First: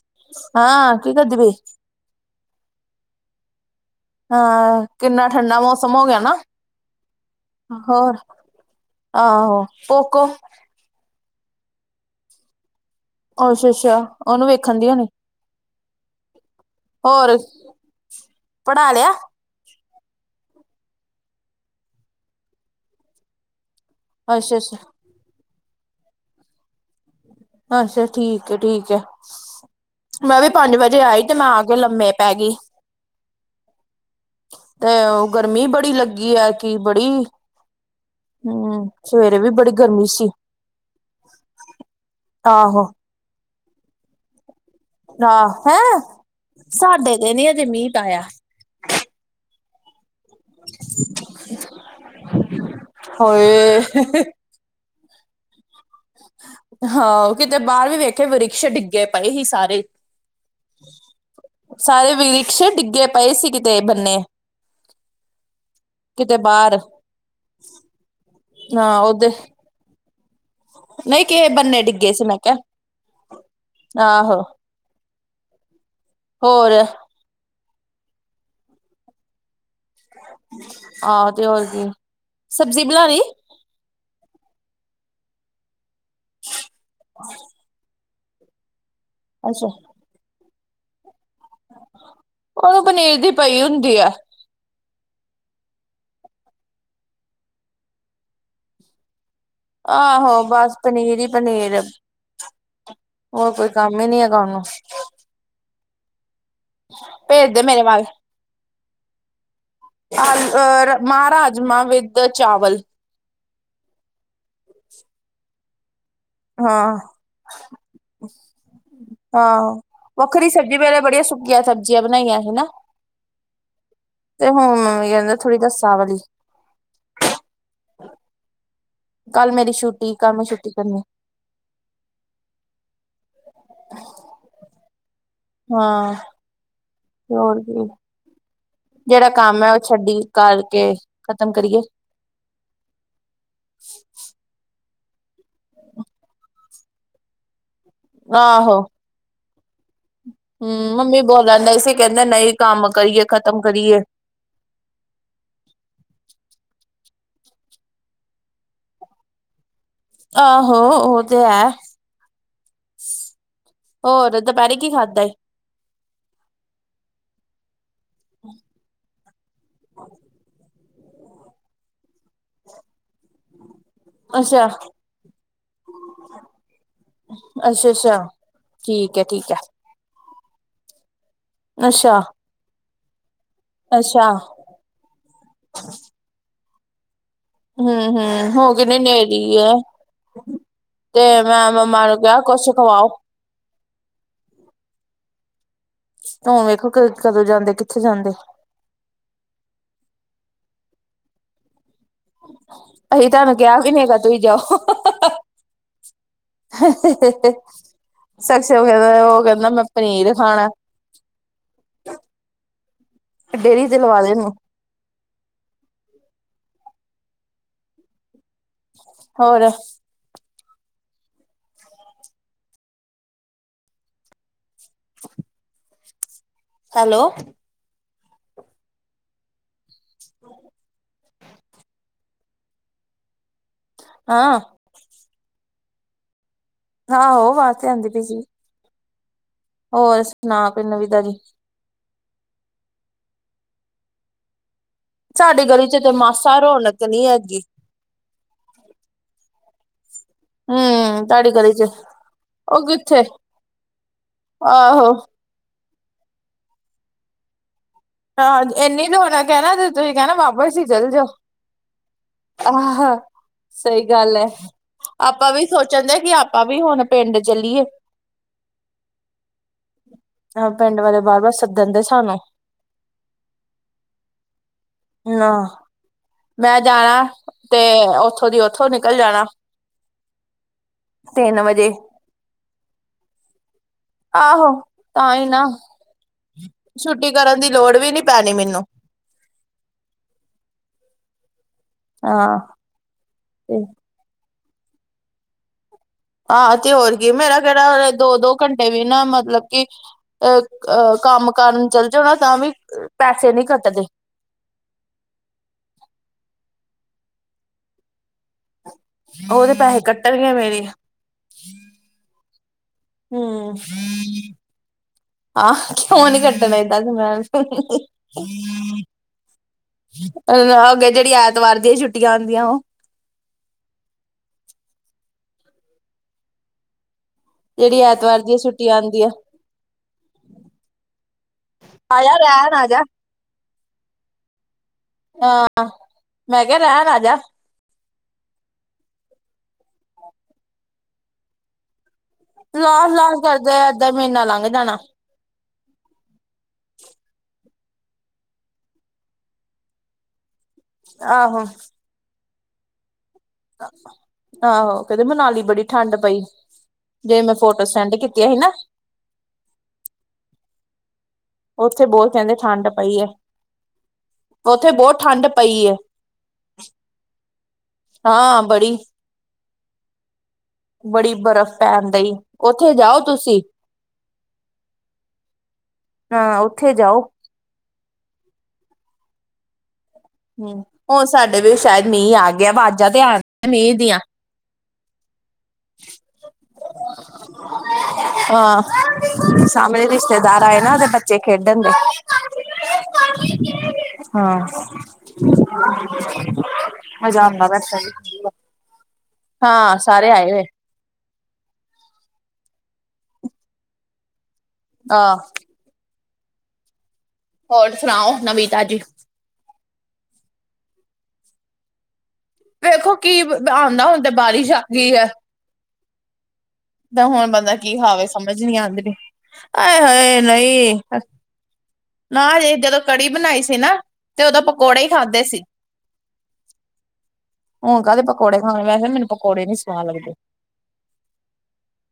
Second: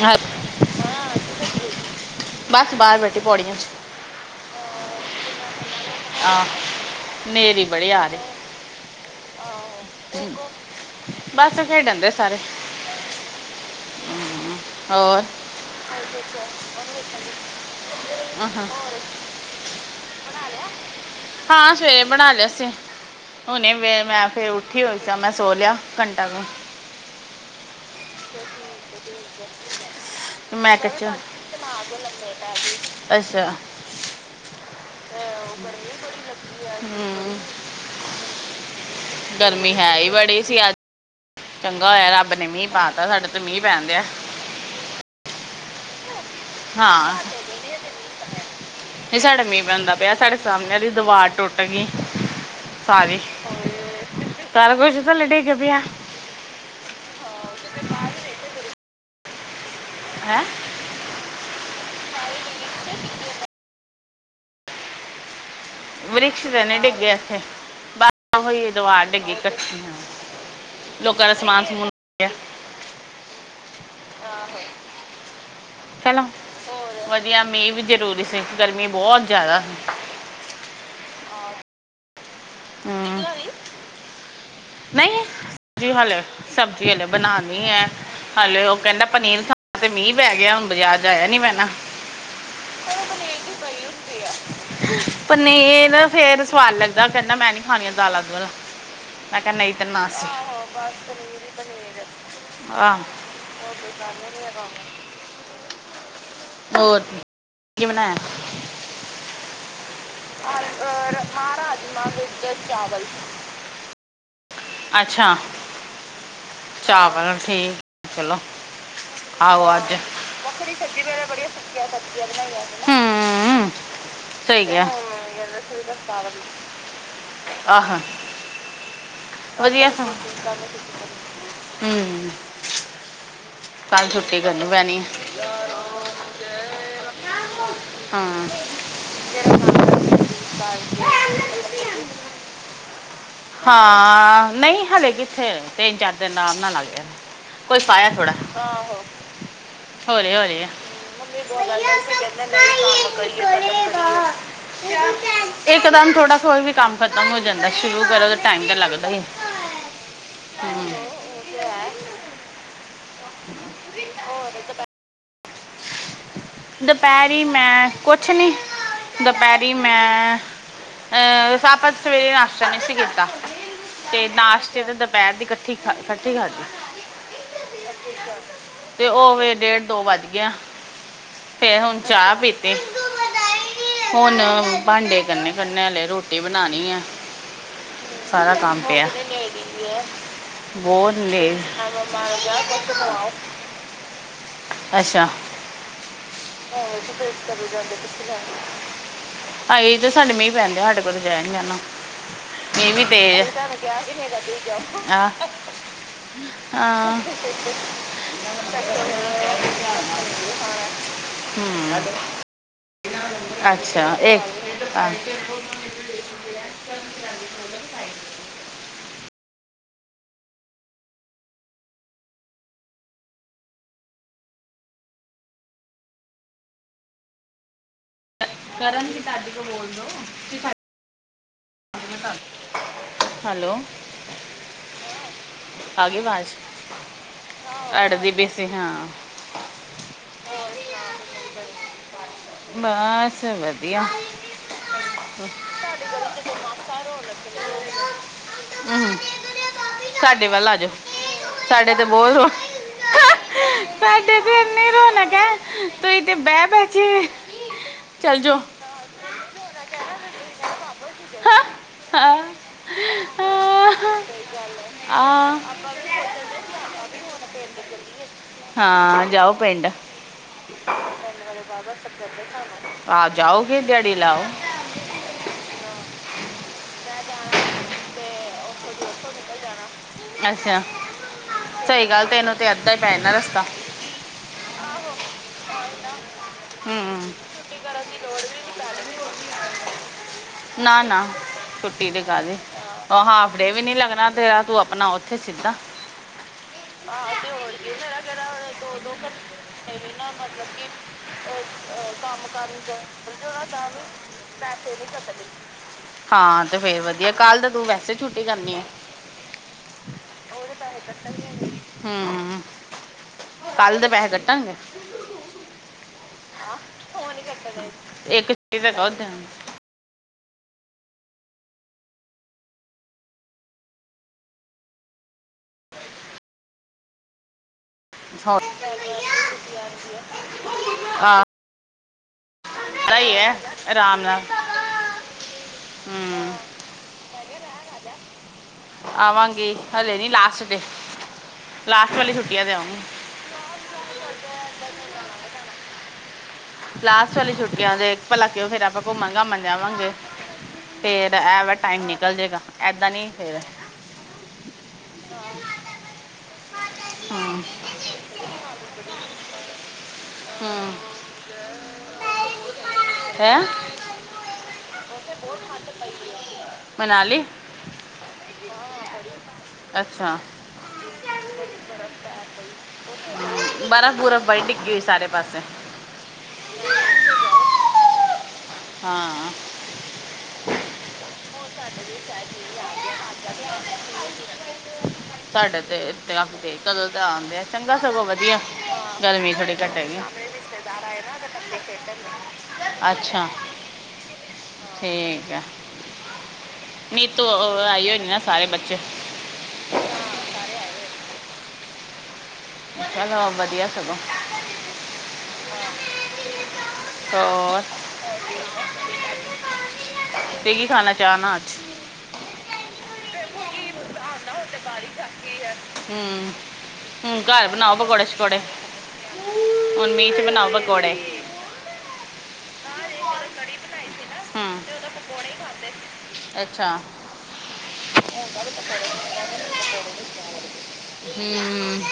ਹਾਂ, ਹਾਂ ਕੀ ਕਰਦੀ ਪਈ। ਬਸ ਬਾਹਰ ਬੈਠੀ ਪੌੜੀਆਂ 'ਚੱ ਹਾਂ ਕਿੰਨਾ ਠੰਡਾ ਮੌਸਂਮ ਹੋ ਗਿਆ ਨਾ ਆ ਨੇਰੀ ਬੜੀ ਆ ਹੋਰ ਰਹੀ ਆਹੋ ਕੋਕੋ ਹਮ, ਬਸ ਖੇਡਣ ਡਏ ਸਾਰੇ ਅੱਛਾ ਅੱਛਾ ਉਹਨੂੰ ਵੇਖਣ ਦੀਆਂ ਨੀ ਆਹ [unintelligible] ਪੜ੍ਹਾ ਲਿਆ ਹਾਂ ਸਵੇਰੇ ਬਣਾ ਲਿਆ ਸੀ ਹੁਣੇ ਮੈਂ ਫਿਰ ਅੱਛਾ ਉੱਠੀ ਅੱਛਾ ਹੋਈ ਜਾਂ ਮੈਂ ਸੋ ਲਿਆ ਘੰਟਾ ਤੋਂ ਅੱਛਾ ਠੀਕ ਹੈ ਠੀਕ ਹੈ ਵੀ ਪੰਜ ਮੈਂ [unintelligible] ਵਜੇ ਕਿਹਾ ਆਈ ਤੇ ਮੈਂ ਆ ਕੇ ਲੰਮੇ ਪੈ ਗਈ ਅੱਛਾ ਤੇ ਗਰਮੀ ਬੜੀ ਲੱਗੀ ਹੈ ਕਿ ਬੜੀ ਹਮ, ਹਮ ਸਵੇਰੇ ਵੀ ਬੜੀ ਗਰਮੀ ਹੈ ਗਰਮੀਂ ਹੀ ਸੀ ਬੜੀ ਅੱਜ ਚੰਗਾ ਹੋਇਆ ਰੱਬ ਨੇ ਮੀਂਹ ਆਹੋ ਪਾਤਾ ਸਾਡੇ ਤੋਂ ਮੀਂਹ ਪੈਣ ਡਿਆ ਆਹ ਹੈਂ ਸਾਡੇ ਤੇ ਨੀ ਹਾਂ ਹਜੇ ਮੀਂਹ ਪਾਇਆ ਨਹੀਂ ਸਾਡੇ ਮੀਹ ਪਉਂਦਾ ਪਿਆ ਸਾਡੇ ਸਾਹਮਣੇ ਦੀ ਦੀਵਾਰ ਟੁੱਟ ਗਈ ਸਾਰੀ ਹੋਏ ਸਾਰਾ ਕੁਛ ਥੱਲੇ ਡਿੱਗ ਪਿਆ ਹਾਂ ਉਹ ਕਿਤੇ ਬਾਹਰ ਵੀ ਵੇਖੇ ਵਰਿਕਕਸ਼ ਡਿੱਗੇ ਪਏ ਸੀ ਸਾਰੇ ਹੈਂ ਸਾਰੇ ਵਿਰਸ਼ ਡਿੱਗੇ ਪਏ ਸੀ ਕਿਤੇ ਬੰਨੇ ਕਿਤੇ ਵਰਕਸ਼ ਬਾਹਰ ਤੇਨ ਡਿੱਗੇਿਆ ਇਥੇ ਬ ਹੋਈ ਦ ਹਾਂ ਆ ਉਹਦੇ ਡਿੱਗੀ ਕੱਠੀ। ਨਹੀਂ ਕੇਹੇ ਬੰਨੇ ਡਿੱਗੇ ਸੀ ਮੈਂ ਕਿਹਾ ਆਹੋ। ਚਲੋ ਹੋਰ ਹੋ ਆਹੋ ਵਧੀਆ ਮੀਂਹ ਵੀ ਜ਼ਰੂਰੀ ਸੀ ਗਰਮੀ ਬਹੁਤ ਜ਼ਿਆਦਾ ਸੀ। ਆਹੋ ਤੇ ਹੋਰ ਕੀ ਸਬਜ਼ੀ ਬਣਾਉਣੀ। ਹਮ। ਨਹੀਂ ਸ ਹਲੇ ਸਬਜ਼ੀ ਹਲੇ ਬਣਾਉਣੀ ਹੈ ਹਾਲੇ ਉਹ ਕਹਿੰਦਾ। ਪਨੀਰ ਅੱਛਾ ਖਾਣ ਤੇ ਮੀਂਹ ਪੈ ਗਿਆ ਹੁਣ ਬਾਜ਼ਾਰ ਜਾ ਆਇਆ ਨੀ ਪੈਣਾ ਉਹਨੂੰ ਪਨੀਰ ਦੀ ਹੁੰਦੀ ਪਈ ਆ ਪਰ ਨਈ ਏ ਨਾ ਫੇਰ ਸਵਾਦ ਲੱਗਦਾ ਕੈਂਦਾ ਮੈਂ ਨਈ ਖਾਣੀਆਂ ਦਾਲਾਂ ਦੁਲਾਂ। ਆਹੋ ਬਸ ਪਨੀਰ ਈ ਪਨੀਰ। ਹੋਰ ਕੋਈ ਕੰਮ ਈ ਨਈ ਹੈਗਾ ਉਨੂੰ। ਹੋਰ ਕੀ ਬਣਾਇਆ। ਅਲ ਅਰ ਆਲੂ ਮਾਂ ਰਾਜਮਾ ਵਿਦ ਚਾਵਲ। ਬਲ ਅੱਛਾ, ਹਾਂ ਚਾਵਲ ਠੀਕ ਚਲੋ। ਆਹੋ ਅੱਜ। ਵੱਖਰੀ ਸਬਜ਼ੀ ਵੇਲੇ ਬੜੀਆਂ ਸੁੱਕੀਆਂ ਸਬਜ਼ੀਆਂ ਬਣਾਈਆਂ ਸੀ ਨਾ ਹੂੰ। ਤੇ ਸਹੀ ਹੁਣ ਗਿਆ ਮੰਮੀ ਕੈਂਦੇ ਹਾਂ ਆਹ। ਕੱਲ ਮੇਰੀ ਵਦੀਆ [unintelligible] ਹੂੰ, ਛੁੱਟੀ ਕੱਲ ਮੈਂ ਛੁੱਟੀ ਕਰਨੀ ਕੱਲ ਛੁੱਟੀ ਕਰਨੀ ਪੈਣੀ। ਹਾਂ। ਤੇ ਹੋਰ ਕੀਦੀ। ਹਾਂ। ਜੇੜਾ ਤੇਰਾ ਕੰਮ ਐ ਨਾਮ ਓ ਦਾ ਛੱਡੀ ਸੰਗੀਤ ਕਰਕੇ ਖਤਮ ਕਰੀਏ। ਹਾਂ, ਨਈ ਹਲੇ ਕਿਥੇ? ਤਿੰਨ-ਚਾਰ ਦਿਨ ਰਾਮ ਨਾਲ ਲੱਗ ਜਾਨੇ। ਕੋਈ ਫਾਇਆ ਥੋੜਾ, ਆਹੋ। ਹੋਲੀ- ਹੋਲੀ ਏ। ਹਮ ਮੰਮੀ ਬੋਲਣ ਡਈ ਸੀ ਕਹਿੰਦੇ ਨਹੀਂ ਕੰਮ ਕਰੀਏ ਖ਼ਤਮ ਕਰੀਏ ਇੱਕਦਮ ਥੋੜਾ ਕੋਈ ਵੀ ਕੰਮ ਖਤਮ ਹੋ ਜਾਂਦਾ ਸ਼ੁਰੂ ਕਰੋ ਤਾਂ ਟਾਈਮ ਤਾਂ ਲੱਗਦਾ ਈ ਏ। ਆਹੋ! ਉਹ ਤੇ ਹੈ। ਹੋਰ ਦੋਪੈਰੇ ਕੀ ਖਾਧਾ ਈ। ਦੋਪੈਰੀ ਮੈਂ ਕੁਛ ਨੀ, ਦੋਪੈਰੀ ਮੈਂ ਅਹ [unintelligible] ਸਵੇਰੇ ਨਾਸ਼ਤਾ ਨਈ ਸੀ ਕੀਤਾ ਤੇ ਅੱਛਾ ਨਾਸ਼ਤੇ ਤੇ ਦਪੈਰ ਦੀ ਕੱਠੀ ਖਾ, ਕੱਠੀ ਖਾਦੀ। ਅੱਛਾ ਅੱਛਾ ਤੇ ਠੀਕ ਹੈ ਠੀਕ ਓਵੇੇ ਹੈ ਡੇਢ-ਦੋ ਵੱਜ ਗਿਆ। ਫੇਰ ਹੁਣ ਅੱਛਾ ਚਾਹ ਪੀਤੀ, ਅੱਛਾ ਹੁਣ ਭਾਂਡੇੇ ਕਰਨੇ-ਕਰਨੇ ਹਲੇ ਰੋਟੀ ਬਨਾਨੀ ਏ। ਹੂੰ-ਹੂੰ, ਹੋਗੇ ਨੇ ਨੇੇਰੀ ਐ। ਬੌਤ ਲੇਟ ਕੁਛ ਖਵਾਓ ਅੱਛਾ। ਹੁਣ ਵੇਖੋ ਕਦੋਂ, ਕਦੋਂ ਜਾਂਦੇ, ਕਿੱਥੇ ਜਾਂਦੇ? ਆਏ ਤੇ ਸਾਡੇ ਮੀਂਹ ਪੈਂਡੇਆ ਸਾਡੇ ਕੋਲੋਂ ਤੇ ਜਾਈ ਨੀ ਜਾਨਾ। ਮੀਂ ਵੀ ਅਸੀਂ ਤੇਜ। ਤੁਹਾਨੂੰ ਕਿਹਾ ਵੀ ਨੀ ਹੈਗਾ ਤੁਸੀਂ ਜਾਓ ਆਂ ਓ ਕੈਂਦਾ ਮੈਂ ਪਨੀਰ ਖਾਣਾ। ਹੂੰ, ਡੇਅਰੀ ਤੇ ਲਵਾ ਦੇ ਇਹਨੂੰ ਅੱਛਾ, ਇੱਕ [unintelligible] ਹੋਰ [inaudible] ਹੈਲੋ। ਕਰਨ ਦੀ ਚਾਚੀ ਕੋ ਬੋਲਦੋ ਹੈਲੋ। ਆਂ। ਆ ਗੀ ਵਾਜ਼। ਆਹੋ ਵਾਜ਼ ਤੇ ਆਂਦੀ ਪੀ ਸੀ। ਤੇ ਹਾਂ। ਹੋਰ ਸੁਣਾ ਕੋਈ ਨਵੀ ਤਾਜੀ। ਬਸ ਵਦੀਆ। ਸਾਡੀ ਗਲੀ ਚ ਤੇ ਮਾਸਾ ਰੌਣਕ ਨੀ ਹੈਗੀ। ਹੁੰ। ਹੁੰ, ਤਾੜੀ ਕਰੀ ਚ, ਸਾਡੇ ਤੇ ਬਹੁਤ ਰੋ ਉਹ ਕਿੱਥੇ ਸਾਡੇ ਤੇ ਇੰਨੀ ਆਹੋ। ਰੌਣਕ ਹੈ ਤੇ ਈ ਤੇੇ ਬੈਹ ਬੈਹ ਕੇ ਚਲ ਜਾਓ ਹਾ-ਹਾ ਇਨੀ ਓਨਾ ਕੇਨਾ ਤੇ ਤੁਸੀਂ ਕਹਿਨਾ ਵਾਪਸ ਈ ਚੱਲ ਜਾਓ। ਹਾਂ ਆਹਾ ਸਹੀ ਗੱਲ ਐ, ਆਪਾਂ ਆ ਵੀ ਸੋਚ ਕੇਂਦੇ ਕਿ ਆਪਾਂ ਵੀ ਹੁਨ ਪਿੰਡ ਚੱਲੀਏ। ਹਾਂ ਜਾਓ ਪਿੰਡ। ਪਿੰਡ ਵਾਲੇ ਬਾਰ ਬਾਰ ਸੱਦਣ ਦੇ ਸਾਨੂੰ ਆਹ ਜਾਓਗੇ ਦੈਆੜੀ ਲਾਓ। [unintelligible] ਮੈਂ ਜਾਣਾ, ਤੇ ਓਥੋਂ ਦੀ ਓਥੋਂ ਨਿਕਲ ਜਾਣਾ। ਅੱਛਾ, ਤਿੰਨ ਵਜੇ ਸਹੀ ਗੱਲ ਤੇਨੂੰ ਤੇ ਅੱਧਾ ਈ ਪੈ ਜਨਾ ਰਸਤਾ। ਆਹੋ, ਤਾਂ ਈ ਨਾ, ਛੁੱਟੀ ਹੂੰ ਕਰਨ ਦੀ ਲੋੜ ਵੀ ਨੀ ਪੈਣੀ ਮੈਨੂੰ। ਨਾ-ਨਾ, ਛੁੱਟੀ ਤੇ ਕਾਦੀ, ਹਾਂ ਹਾਫ ਡੇ ਤੇ ਵੀ ਨੀ ਲੱਗਨਾ ਤੇਰਾ ਤੂੰ ਆਪਨਾ ਓ ਉੱਥੇ ਸਿੱਧਾ। ਆਂ, ਤੇ ਹੋਰ ਕੀ, ਮੇਰਾ ਤੇ ਰਾਹ ਵੇ ਦੋ ਦੋ ਘੰਟੇ ਵੀ ਨਾ ਮਤਲਬ ਕਿ ਅ ਅ ਕੰਮ ਕਰਨ ਚੱਲ ਜੋ ਨਾ ਤਾਂ ਵੀ ਪੈਸੇ ਨੀ ਕੱਟਦੇ। ਪੈਸੇ ਵੀ [unintelligible] ਹਾਂ ਤੇ ਫੇਰ ਵਧੀਆ, ਕੱਲ ਤੇ ਤੂੰ ਵੈਸੇ ਛੁੱਟੀ ਕਰਨੀ ਏ। ਉਹਦੇ ਪੈਹੇ ਕੱਟਨਗੇ ਮੇਰੇ। ਹੁੰ, ਕੱਲ ਦੇ ਪੈਹੇ ਕੱਟਨਗੇ। ਆਹ ਕਿਉਂ ਨੀ ਕੱਟਨੇ ਏਦਾਂ ਤੇ ਮੈ ਇੱਕ [unintelligible] ਅੱਲਗ ਜਿਹੜੀ ਐਤਵਾਰ ਦੀ ਛੁੱਟੀਆਂ ਆਂਦੀਆਂ ਉਹ। ਜਿਹੜੀ ਐਤਵਾਰ ਦੀ ਅ ਹੋਰ ਛੁੱਟੀ ਆਉਂਦੀ ਆ। ਆਯਾ ਰੇਨ ਆਜਾ। ਐ ਈ ਐ ਆਰਾਮ ਨਾ। ਆਂ, ਮੈਂ ਕਿਹਾ ਰੇਨ ਆਜਾ। ਆਵਾਂਗੀ, ਹਲੇ ਨੀ ਲਾਸਟ ਡੇ, ਲਾਸਟ ਵਾਲੀ ਛੁੱ ਲਾਸ ਲਾਸ ਕਰਦੇ ਅੱਧਾ ਮਹੀਨਾ ਲੰਘ ਜਾਨਾ। ਲਾਸਟ ਵਾਲੀ ਛੁੱਟੀਆਂ ਦੇ, ਭਲਾ ਕਉ ਫੇਰ ਆਪਾਂ ਘੁੰਮਨ-ਘਾਮਨ ਜਾਵਾਂਗੇ। ਫੇਰ ਐ ਆਹੋ ਵੇ ਟਾਈਮ ਨਿਕਲ ਜੇਗਾ। ਏਦਾਂ ਨੀ ਫੇਰ। ਆਹੋ, ਕੇਦੇ ਮਨਾਲੀ ਬੜੀ ਠੰਡ ਪਈ। ਜੇ ਮੈਂ ਫੋਟੋ ਸੈਂਡ ਕੀਤੀਆਂ ਸੀ ਨਾ। ਹਾਂ। ਉੱਥੇ ਬੋਤ ਕੇਂਦੇ ਠੰਡ ਪਈ ਐ। ਹੈ ਉੱਥੇ ਬੋਤ ਠੰਡ ਪਈ ਐ। ਮਨਾਲੀ। ਹਾਂ ਬੜੀ। ਅੱਛਾ। ਬੜੀ ਬਰਫ਼ ਪੈਨ ਡਈ, ਉੱਥੇ ਜਾਓ ਤੁਸੀਂ। ਹਮ, ਬਰਫ਼ ਬੁਰਫ਼ ਬੜੀ ਡਿੱਗੀ ਹੋਈ ਸਾਰੇ ਪਾਸੇ ਹਾਂ, ਉੱਥੇ ਜਾਓ। ਹਾਂ। ਹੁੰ, ਓ ਸਾਡੇ ਵੀ ਸ਼ਾਇਦ ਮੀਂਹ ਆ ਗਿਆ ਵਾਜ਼ਾਂ ਤੇ ਆਂ ਮੀਂਹ ਦੀਆਂ। ਸਾਡੇ ਤੇ [unintelligible] ਕਦੋਂ ਤਾਂ ਆਂਦੇਆ ਚੰਗਾ ਸਗੋਂ ਵਧੀਆ ਹਾਂ ਗਰਮੀ ਥੋੜੀ ਸਾਹਮਣੇ ਘੱਟੇਗੀ। ਰਿਸ਼ਤੇਦਾਰ ਆਏ ਨਾ ਉਹਦੇ ਬੱਚੇ ਖੇਡਣ ਦੇ ਅੱਛਾ ਹਾਂ, ਠੀਕ ਹੈ ਮਜ਼ਾ ਨੀਤੂ ਆਂਦਾ ਪਿਆ ਏਥੇ। [unintelligible] ਨਾ ਸਾਰੇ ਬੱਚੇ ਹਾਂ ਸਾਰੇ ਆਏ ਹੋਏ। ਅੱਛਾ ਤਾਂ ਵਧੀਆ ਸਗੋਂ। ਆਹ ਹੋਰ ਸੁਣਾਓ ਨਵੀਂ ਤਾਜੀ ਤੇ ਕੀ ਖਾਣਾ ਚਾ ਨਾ ਅੱਜ। ਵੇਖੋ ਕੀ ਆਉਂਦਾ ਹੁੰਦਾ ਬਾਰਿਸ਼ ਆ ਗਈ ਹੈ। ਹਮ ਤਾਂ ਹੁਣ ਬੰਦਾ ਕੀ ਖਾਵੇ ਸਮਝ ਨੀ ਆਉਂਦੀ ਪੀ ਆਏ ਹੁਣ ਮੀਂਹ ਹੋਾਏ ਚ ਬਣਾਓ ਨਹੀ ਪਕੌੜੇ ਨਾਜੇ ਜਦੋਂ ਕੜੀ ਬਣਾਈ ਸੀ ਨਾ ਤੇ ਉਓਦੋਂ ਹੂੰ ਪਕੌੜੇ ਹੀ ਖਾਂਦੇ ਸੀ। ਅੱਛਾ ਹੁਣ ਕਾਹਦੇ ਪਕੌੜੇ ਖਾਣੇ ਵੈਸੇ ਮੈਨੂੰ ਪਕੌੜੇ ਨੀ ਸਵਾਣ ਲੱਗਦੇ। ਹਮ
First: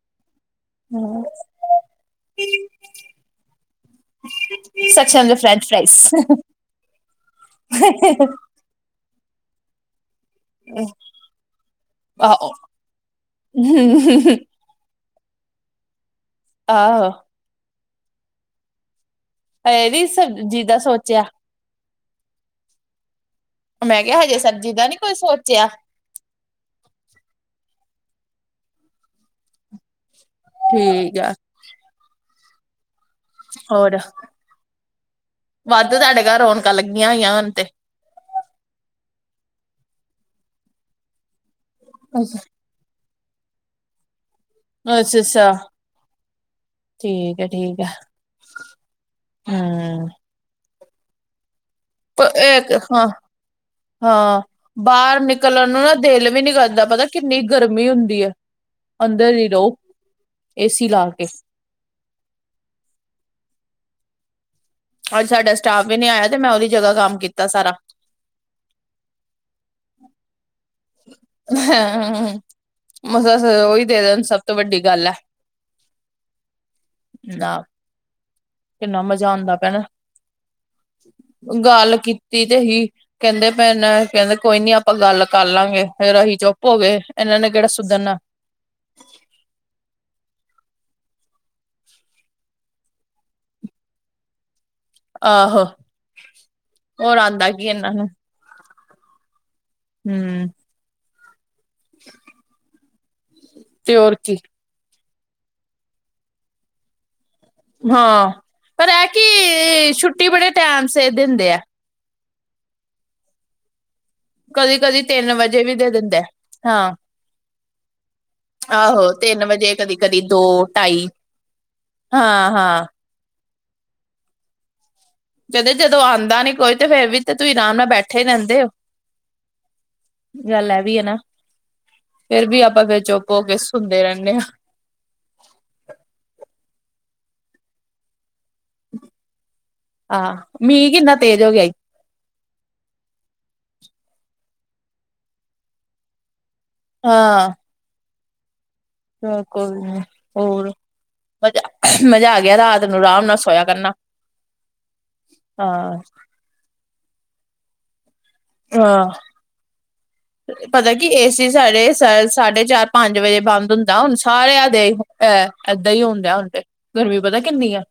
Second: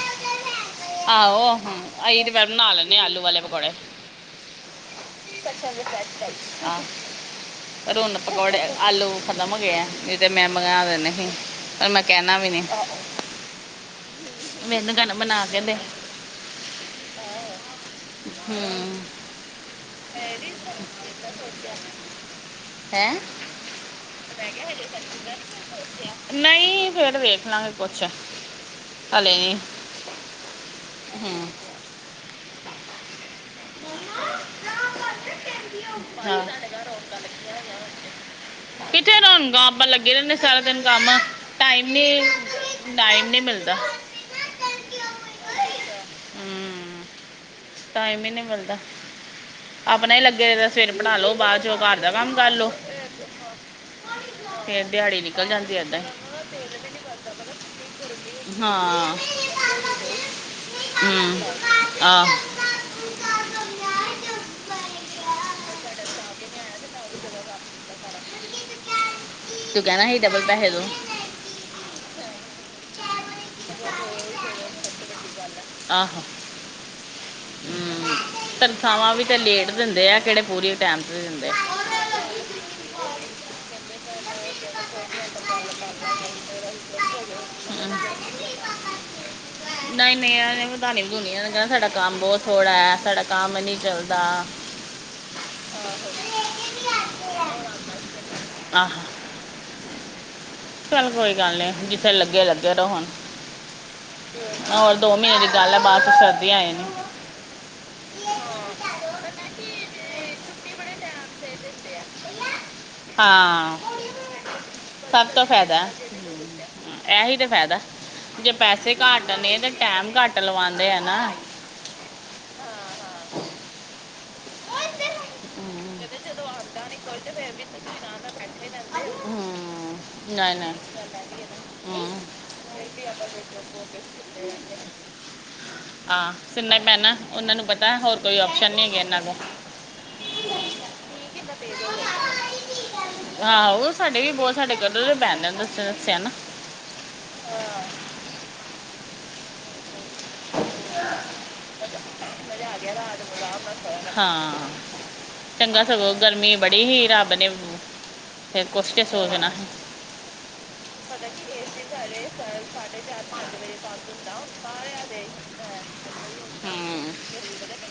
ਆਹੋ ਹਮ ਅਸੀਂ ਤੇ ਫ ਬਣਾ ਲੇਨੇ ਆ ਆਲੂ ਵਾਲੇ ਪਕੌੜੇ। [unintelligible] ਫਰੈਂਚ ਫਾਈਸ। ਹਾਂ ਰੁਣ ਪਕੌੜੇ ਆਲੂ ਖਤਮ ਹੋਗੇ ਆ। ਤੇ ਮੈ ਮੰਗਵਾ ਦੇਨੇ ਸੀ ਪਰ ਮੈ ਕਹਿਣਾ ਵੀ ਆਹੋ ਨੀ। ਮੈਨੂੰ ਕਹਿਨਾ ਬਣਾ ਕੇ ਦੇ। ਆਹੋ ਹੂੰ ਹਜੇ ਨੀ ਸਬਜ਼ੀ ਦਾ ਸੋਚਿਆ [unintelligible] ਹੈਂ ਮੈਂ ਕਿਹਾ ਹਜੇ ਸਬਜ਼ੀ ਦਾ ਨੀ ਕੋਈ ਸੋਚਿਆ [unintelligible] ਨਹੀ ਫੇਰ ਵੇਖ ਲਾਂਗੇ ਕੁਛ ਹਲੇ ਨੀ। ਠੀਕ ਆ। ਹੋਰ ਵੱਧ ਤੁਹਾਡੇ ਘਰ ਹਾਂ ਰਣਕ ਲੱਗੀਆਂ ਹੋਈਆਂ ਹੁਣ ਤੇ। ਕਿਥੇ ਰੌਣਕਾਂ ਆਪਾਂ ਲੱਗੇ ਰਹਿੰਦੇ ਸਾਰਾ ਦਿਨ ਕਮ ਟਾਈਮ ਨੀ ਟਾਈਮ ਨੀ ਮਿਲਦਾ। ਅੱਛਾ-ਅੱਛਾ ਹਮ ਠੀਕ ਹੈ, ਠੀਕ ਹੈ ਟਾਈਮ ਹੀ ਨਹੀਂ ਹਮ। ਦਾ ਸਵੇਰ ਬਣਾ ਲ ਲੋ ਬਾਅਦ ਚ ਇਹ ਤੇ ਹਾਂ, ਹਾਂ। ਫਿਰ ਬਾਰ ਦਿਹਾੜੀ ਨਿਕਲ ਨਿਕਲਣ ਜਾਂਦੀ ਨੂੰ ਨਾ ਐਦਾਂ ਦਿਲ ਵੀ ਨੀ ਕਰਦਾ ਪਤਾ ਕਿੰਨੀ ਗਰਮੀ ਹੁੰਦੀ ਹੈ। ਹਾਂ ਅੰਦਰ ਹੀ ਰੋ, ਏਸੀ ਲਾ ਕੇ। ਹਮ, ਆਹ ਅੱਜ ਸਾਡਾ ਸਟਾਫ ਵੀ ਨੀ ਆਇਆ ਤੇ ਮੈਂ ਉਹਦੀ ਜਗ੍ਹਾ ਕੰਮ ਕੀਤਾ ਸਾਰਾ ਤੂੰ ਕਹਿਨਾ ਹੀ ਡਬਲ ਪੈਹੈ ਦੋ। ਹ ਮੱਸਾ ਉਹੀ ਦੇ ਦੇਣ ਸਭ ਤੋਂ ਵੱਡੀ ਗੱਲ ਹੈ। ਆਹੋ ਦਾ ਥਾਵਾਂ ਵੀ ਤੇ ਲੇਟ ਨਾ ਦਿੰਦੇ ਆ ਕਿਹੜੇ ਪੂਰੀ ਟਾਈਮ ਤੇ ਦਿੰਦੇ ਗੱਲ ਕੀਤੀ ਤੇ ਹੀ। ਕਹਿਦੇ ਪੈ ਨ ਇਹਨਾਂ ਕਹਿਦੇ ਕੋਈ ਨੀ ਆਪਾਂ ਗੱਲ ਕਰ ਲਾਂਗੇ ਫੇਰ ਰਹੀ ਚੁੱਪ ਹੋ ਗਏ ਇਹਨਾਂ ਨੇ ਕਿਹੜਾ ਸੁਧਰਣਾ। ਨਹੀ-ਨਹੀ ਇਹ ਵਧਾਨੀ ਵਧੂਣੀ ਕਹਿਣਾ ਸਾਡਾ- ਕਮ ਬਹੁਤ ਥੋੜਾ ਸਾਡਾ ਕਮ ਨੀ ਚਲਦਾ। ਆਹੋ ਹੋਰ ਆਉਦਾ ਕੀ ਇਹਨਾਂ ਨੂੰ। ਆਹੋ ਹੂੰ ਚੱਲ ਕੋਈ ਗੱਲ ਨੀ ਜਿਥੇ ਲਗੇ, ਲਗੇ ਰੋ ਹੁਣ। ਤੇ ਹੋਰ ਕੀ ਹੋਰ ਦੋ ਮਹੀਨੇ ਦੀ ਗੱਲ ਆ ਬਾਦ ਚ ਸਰਦੀ ਆ ਜਾਣੀ। ਹਾਂ ਪਰ ਇਹ ਕਿ ਛੁੱਟੀ ਬੜੇ ਟੈਮ ਸ ਦਿੰਦੇ ਆ। ਹਾਂ ਕਦੀ-ਕਦੀ ਸਭ ਤਿੰਨ ਤੋਂ ਵਜੇ ਵੀ ਫਾਇਦਾ ਦੇ ਦੇਂਦੇ ਹੈ ਹਾਂ। ਇਹੀ ਤੇ ਫਾਇਦਾ ਜੇ ਪੈਸੇ ਆਹੋ, ਘੱਟ ਤਿੰਨ ਨੇ ਤੇ ਵਜੇ ਕਦੀ ਟਾਈਮ -ਕਦੀ, ਘੱਟ ਦੋ ਲਵਾਉਂਦੇ ਆ ਢਾਈ ਹਾਂ- ਹਾਂ- ਹਾਂ- [inaudible] ਕਹਿੰਦੇ, ਜਦੋਂ ਆਉਦਾ ਨੀ ਕੋਈ ਤੇ ਫੇਰ ਵੀ ਤੇ ਤੁਸੀ ਆਰਾਮ ਨਾਲ ਬੈਠੇ ਰਹਿਦੇ ਹੋ। ਨਈ ਗੱਲ ਨਈ, ਇਹ ਵੀ ਹੈ ਨਾ ਹੂੰ। ਫੇਰ ਵੀ ਆਪਾਂ ਫੇਰ ਚੁੱਪ ਹੋ ਕੇ ਸੁਣਦੇ ਰਹਿੰਦੇ ਹਾਂ ਹਾ ਸੁਣਨਾ ਈ ਪੈਣਾ, ਉਹਨਾਂ ਨੂੰ ਪਤਾ ਹੋਰ ਕੋਈ ਆਪਸ਼ਨ ਨਹੀਂ ਹੈਗਾ ਇਹਨਾਂ ਕੋਲ ਹਾਂ, ਮੀਂਹ ਕਿੰਨਾ ਤੇਜ਼ ਹੋ ਗਿਆ ਈ। ਆਹੋ, ਉਹ ਸਾਡੇ ਵੀ [unintelligible] ਬਹੁਤ ਸਾਡੇ ਕਦੇ ਬੈਨ ਨੇ ਦੱਸ ਦੱਸਿਆ ਨਾ [unintelligible] ਹਾਂ। ਨ ਕੋਲ- [unintelligible] ਹੋਰ, ਮਜ਼ਾ, ਮਜ਼ਾ ਆ ਗਿਆ ਰਾਤ ਨੂੰ, ਆਰਾਮ ਨਾਲ ਸੋਇਆ ਕਰਨਾ। ਹਾਂ। ਚੰਗਾ ਹਾਂ। ਸਗੋਂ ਗਰਮੀ ਬੜੀ ਸੀ। ਰੱਬ ਨੇ, ਫੇਰ ਕੁਛ ਤੇ ਸੋਚਣਾ। ਹ [unintelligible] ਪਤਾ ਕੀ, ਏ ਸੀ ਸਾਡੇ ਸਾਢੇ ਚਾਰ ਪੰਜ ਵਜੇ ਬੰਦ ਹੁੰਦਾ ਹੁਣ ਸਾਰਿਆਂ ਦੇ। ਇਹ, ਏਦਾਂ ਹੀ ਹੋਣ ਡ ਹੁਣ ਤੇ ਹੂੰ ਗਰਮੀ ਪਤਾ ਕਿੰਨੀ ਆ।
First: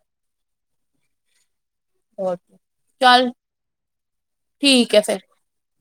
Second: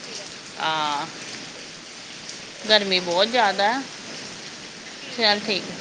ਆ ਹੋ, ਗਰਮੀ ਬਹੁਤ ਚੱਲ। ਜ਼ਿਆਦਾ [unintelligible] ਠੀਕ ਹੈ, ਫਿਰ। ਚਲ ਠੀਕ ਹੈ